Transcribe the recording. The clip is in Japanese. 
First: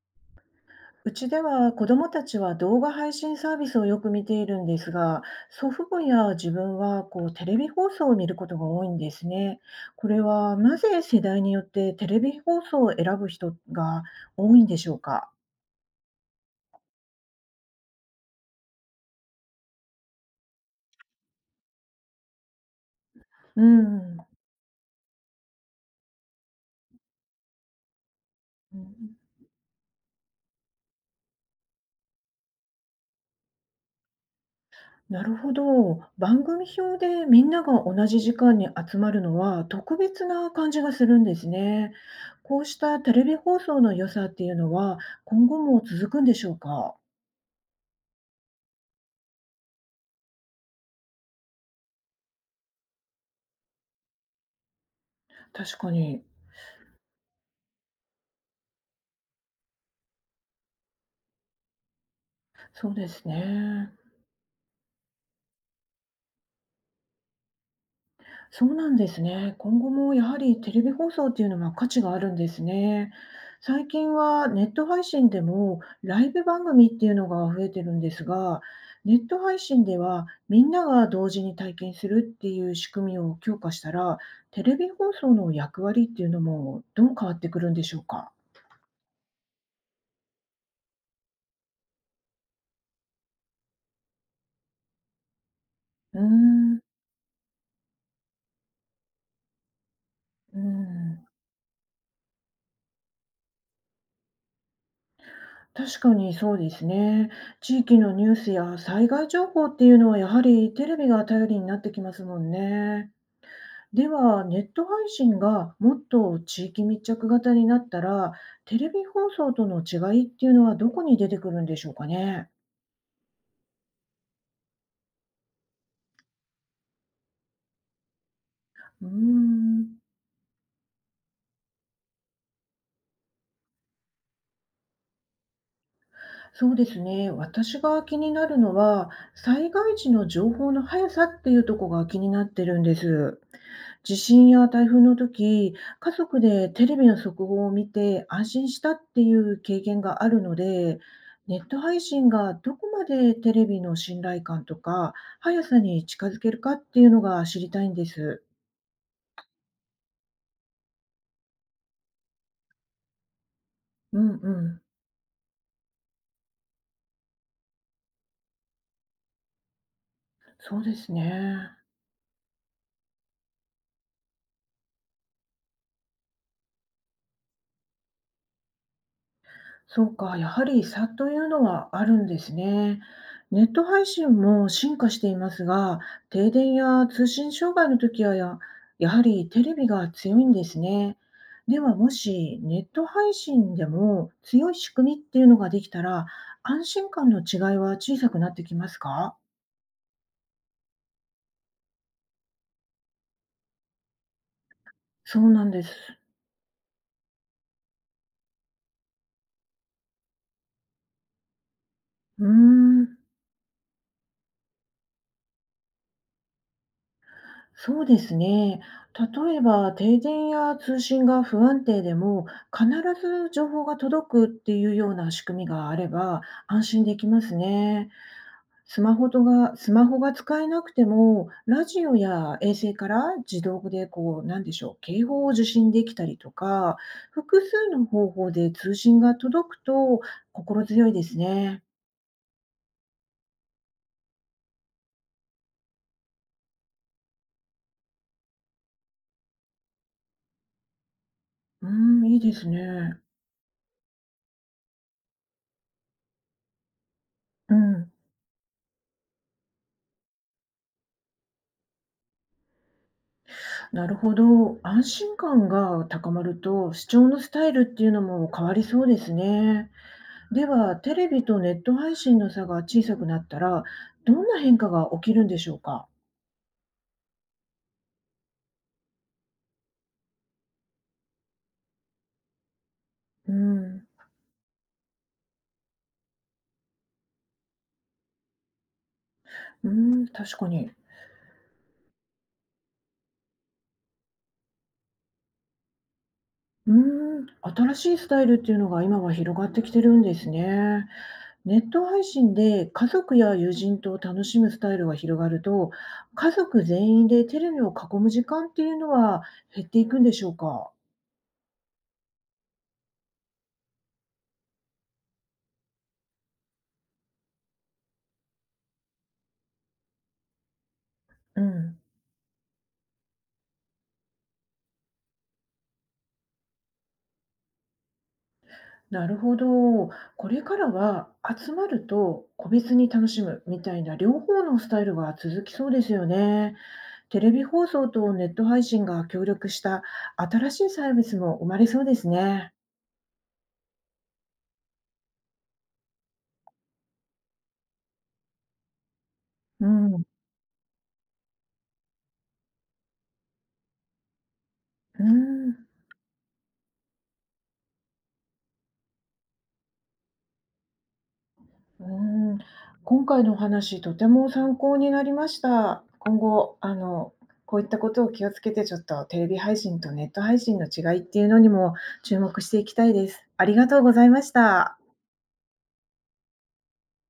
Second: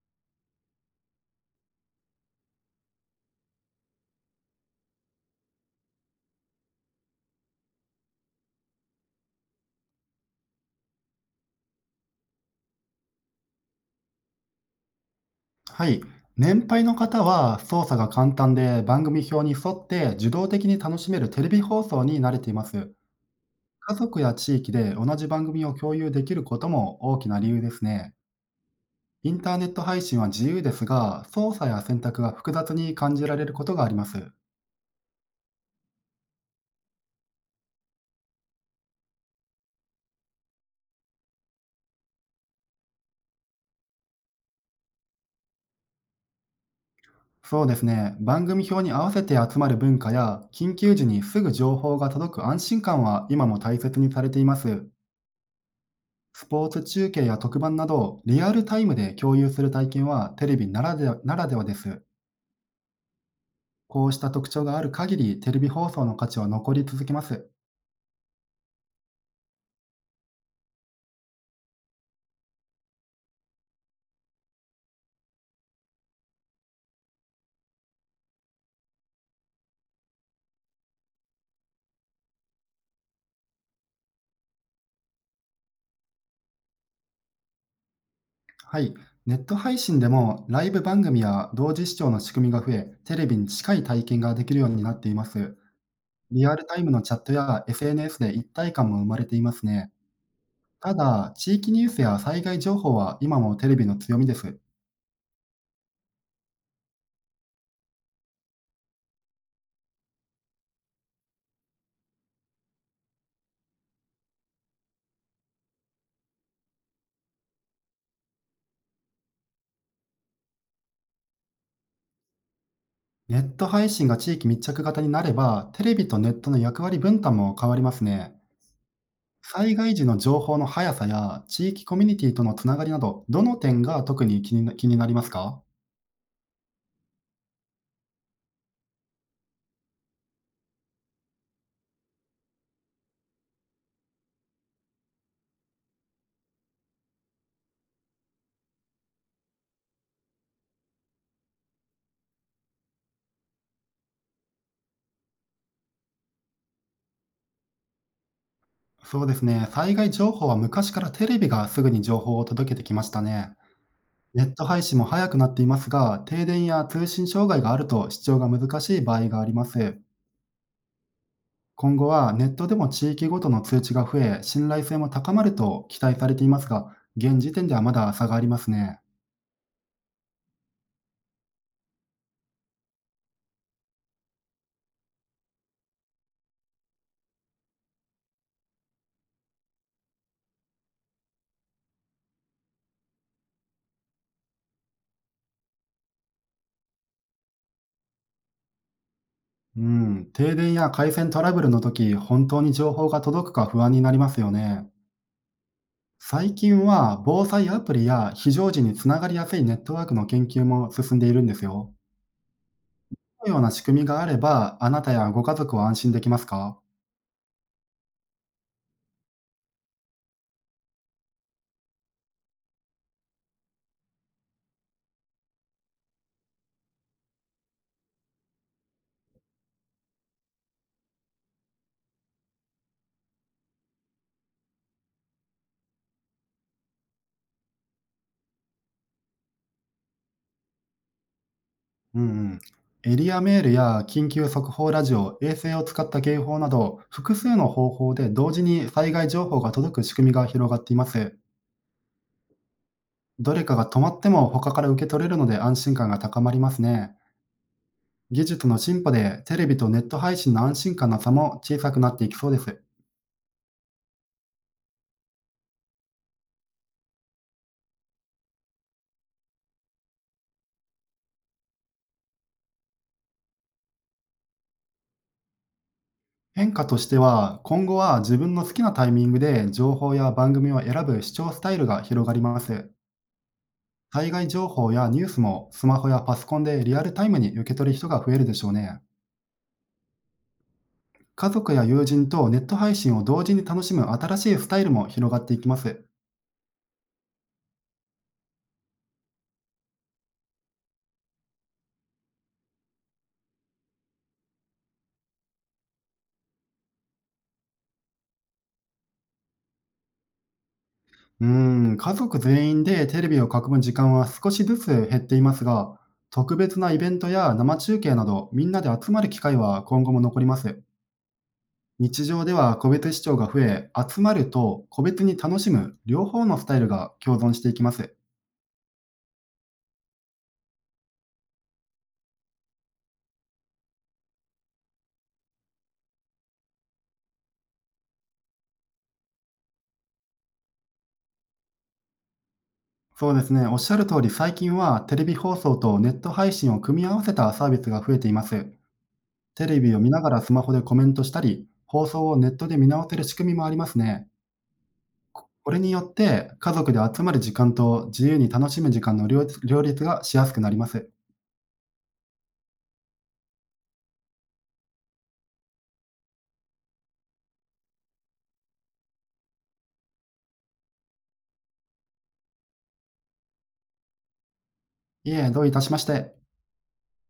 うちでは子どもたちは動画配信サービスをよく見ているんですが、祖父母や自分はこうテレビ放送を見ることが多いんですね。これはなぜ世代によってテレビ放送を選ぶ人が多いんでしょうか。はい。年配の方は操作が簡単で番組表に沿って自動的に楽しめるテレビ放送に慣れています。う家ん、族や地域で同じ番組を共有できることも大きな理由ですね。うん、インターネット配信は自由ですが、操作や選択が複雑に感じられることがあります。なるほど。番組表でみんなが同じ時間に集まるのは特別な感じがするんですね。こうしたテレビ放送の良さっていうのは今後も続くんでしょうか。そうですね。番組表に合わせて集まる文化や、緊急時にすぐ情報が届く安心感は今も大切にされています。確かに。スポーツ中継や特番などをリアルタイムで共有する体験はテレビならではです。そうですね。こうした特徴がある限り、テレビ放送の価値は残り続けます。そうなんですね。今後もやはりテレビ放送っていうのは価値があるんですね。最近はネット配信でもライブ番組っていうのが増えてるんですが、ネット配信ではみんなが同時に体験するっていう仕組みを強化したら、テレビ放送の役割っていうのもどう変わってくるんでしょうか。はい。ネット配信でもライブ番組や同時視聴の仕組みが増え、テレビに近い体験ができるようになっています。うーリアルタん、イムのチャットや SNS で一体感も生まれていますね。うーたん。だ、地域ニュースや災害情報は今もテレビの強みです。確かにそうですね。地域のニュースや災害情報っていうのはやはりテレビが頼りになってきますもんね。では、ネット配信がもっと地域密着型になったら、テレビ放送との違いっていうのはどこに出てくるんでしょうかね。ネット配信が地域密着型になれば、テレビとネットの役割分担も変わりますね。うー災害ん、時の情報の速さや地域コミュニティとのつながりなど、どの点が特に気になりますか？そうですね。私が気になるのは、災害時の情報の速さっていうところが気になってるんです。地震や台風の時、家族でテレビの速報を見て安心したっていう経験があるので、ネット配信がどこまでテレビの信頼感とか速さに近づけるかっていうのが知りたいんです。そうですね。災害情報は昔からテレビがすぐに情報を届けてきましたね。うんネうット配ん、信も早くなっていますが、停電や通信障害があると視聴が難しい場合があります。そうですね。今後はネットでも地域ごとの通知が増え、信頼性も高まると期待されていますが、現時点ではまだ差がありますね。そうか、やはり差というのはあるんですね。ネット配信も進化していますが、停電や通信障害の時はやはりテレビが強いんですね。ではもしネット配信でも強い仕組みっていうのができたら、安心感の違いは小さくなってきますか？うん、停電や回線トラブルの時、本当に情報が届くか不安になりますよね。そうなんです。最近は防災アプリや非常時につながりやすいネットワークの研究も進んでいるんですよ。うーん。このような仕組みがあれば、あなたやご家族は安心できますか？そうですね。例えば、停電や通信が不安定でも、必ず情報が届くっていうような仕組みがあれば、安心できますね。スマホが使えなくても、ラジオや衛星から自動でこう、なんでしょう、警報を受信できたりとか、複数の方法で通信が届くと心強いですね。うんうん。エリアメールや緊急速報ラジオ、衛星を使った警報など、複数の方法で同時に災害情報が届く仕組みが広がっています。うん、いいですね。どれかが止まっても他から受け取れるので、安心感が高まりますね。うん。技術の進歩で、テレビとネット配信の安心感の差も小さくなっていきそうです。なるほど。安心感が高まると、視聴のスタイルっていうのも変わりそうですね。では、テレビとネット配信の差が小さくなったら、どんな変化が起きるんでしょうか？変化としては、今後は自分の好きなタイミングで情報や番組を選ぶ視聴スタイルが広がります。うん、災害情報やニュースもスマホやパソコンでリアルタイムに受け取る人が増えるでしょうね。うん、確かに。家族や友人とネット配信を同時に楽しむ新しいスタイルも広がっていきます。うん、新しいスタイルっていうのが今は広がってきてるんですね。ネット配信で家族や友人と楽しむスタイルが広がると、家族全員でテレビを囲む時間っていうのは減っていくんでしょうか？うー家族全員でテレビを囲む時間は少しずつ減っていますが、特別なイベントや生中継など、みんなで集まる機会は今後も残ります。うん。日常では個別視聴が増え、集まると個別に楽しむ両方のスタイルが共存していきます。なるほど。これからは集まると個別に楽しむみたいな両方のスタイルが続きそうですよね。テレビ放送とネット配信が協力した新しいサービスも生まれそうですね。そうですね、おっしゃる通り、最近はテレビ放送とネット配信を組み合わせたサービスが増えています。テレうビを見ん、なうがらスマホでコメントしたり、放送をネットで見直せる仕組みもありますね。こん、れによって、家族で集まる時間と自由に楽しむ時間の両立がしやすくなります。うん。今回のお話とても参考になりました。今後、こういったことを気をつけてちょっとテレビ配信とネット配信の違いっていうのにも注目していきたいです。ありがとうございました。いえ、どういたしまして。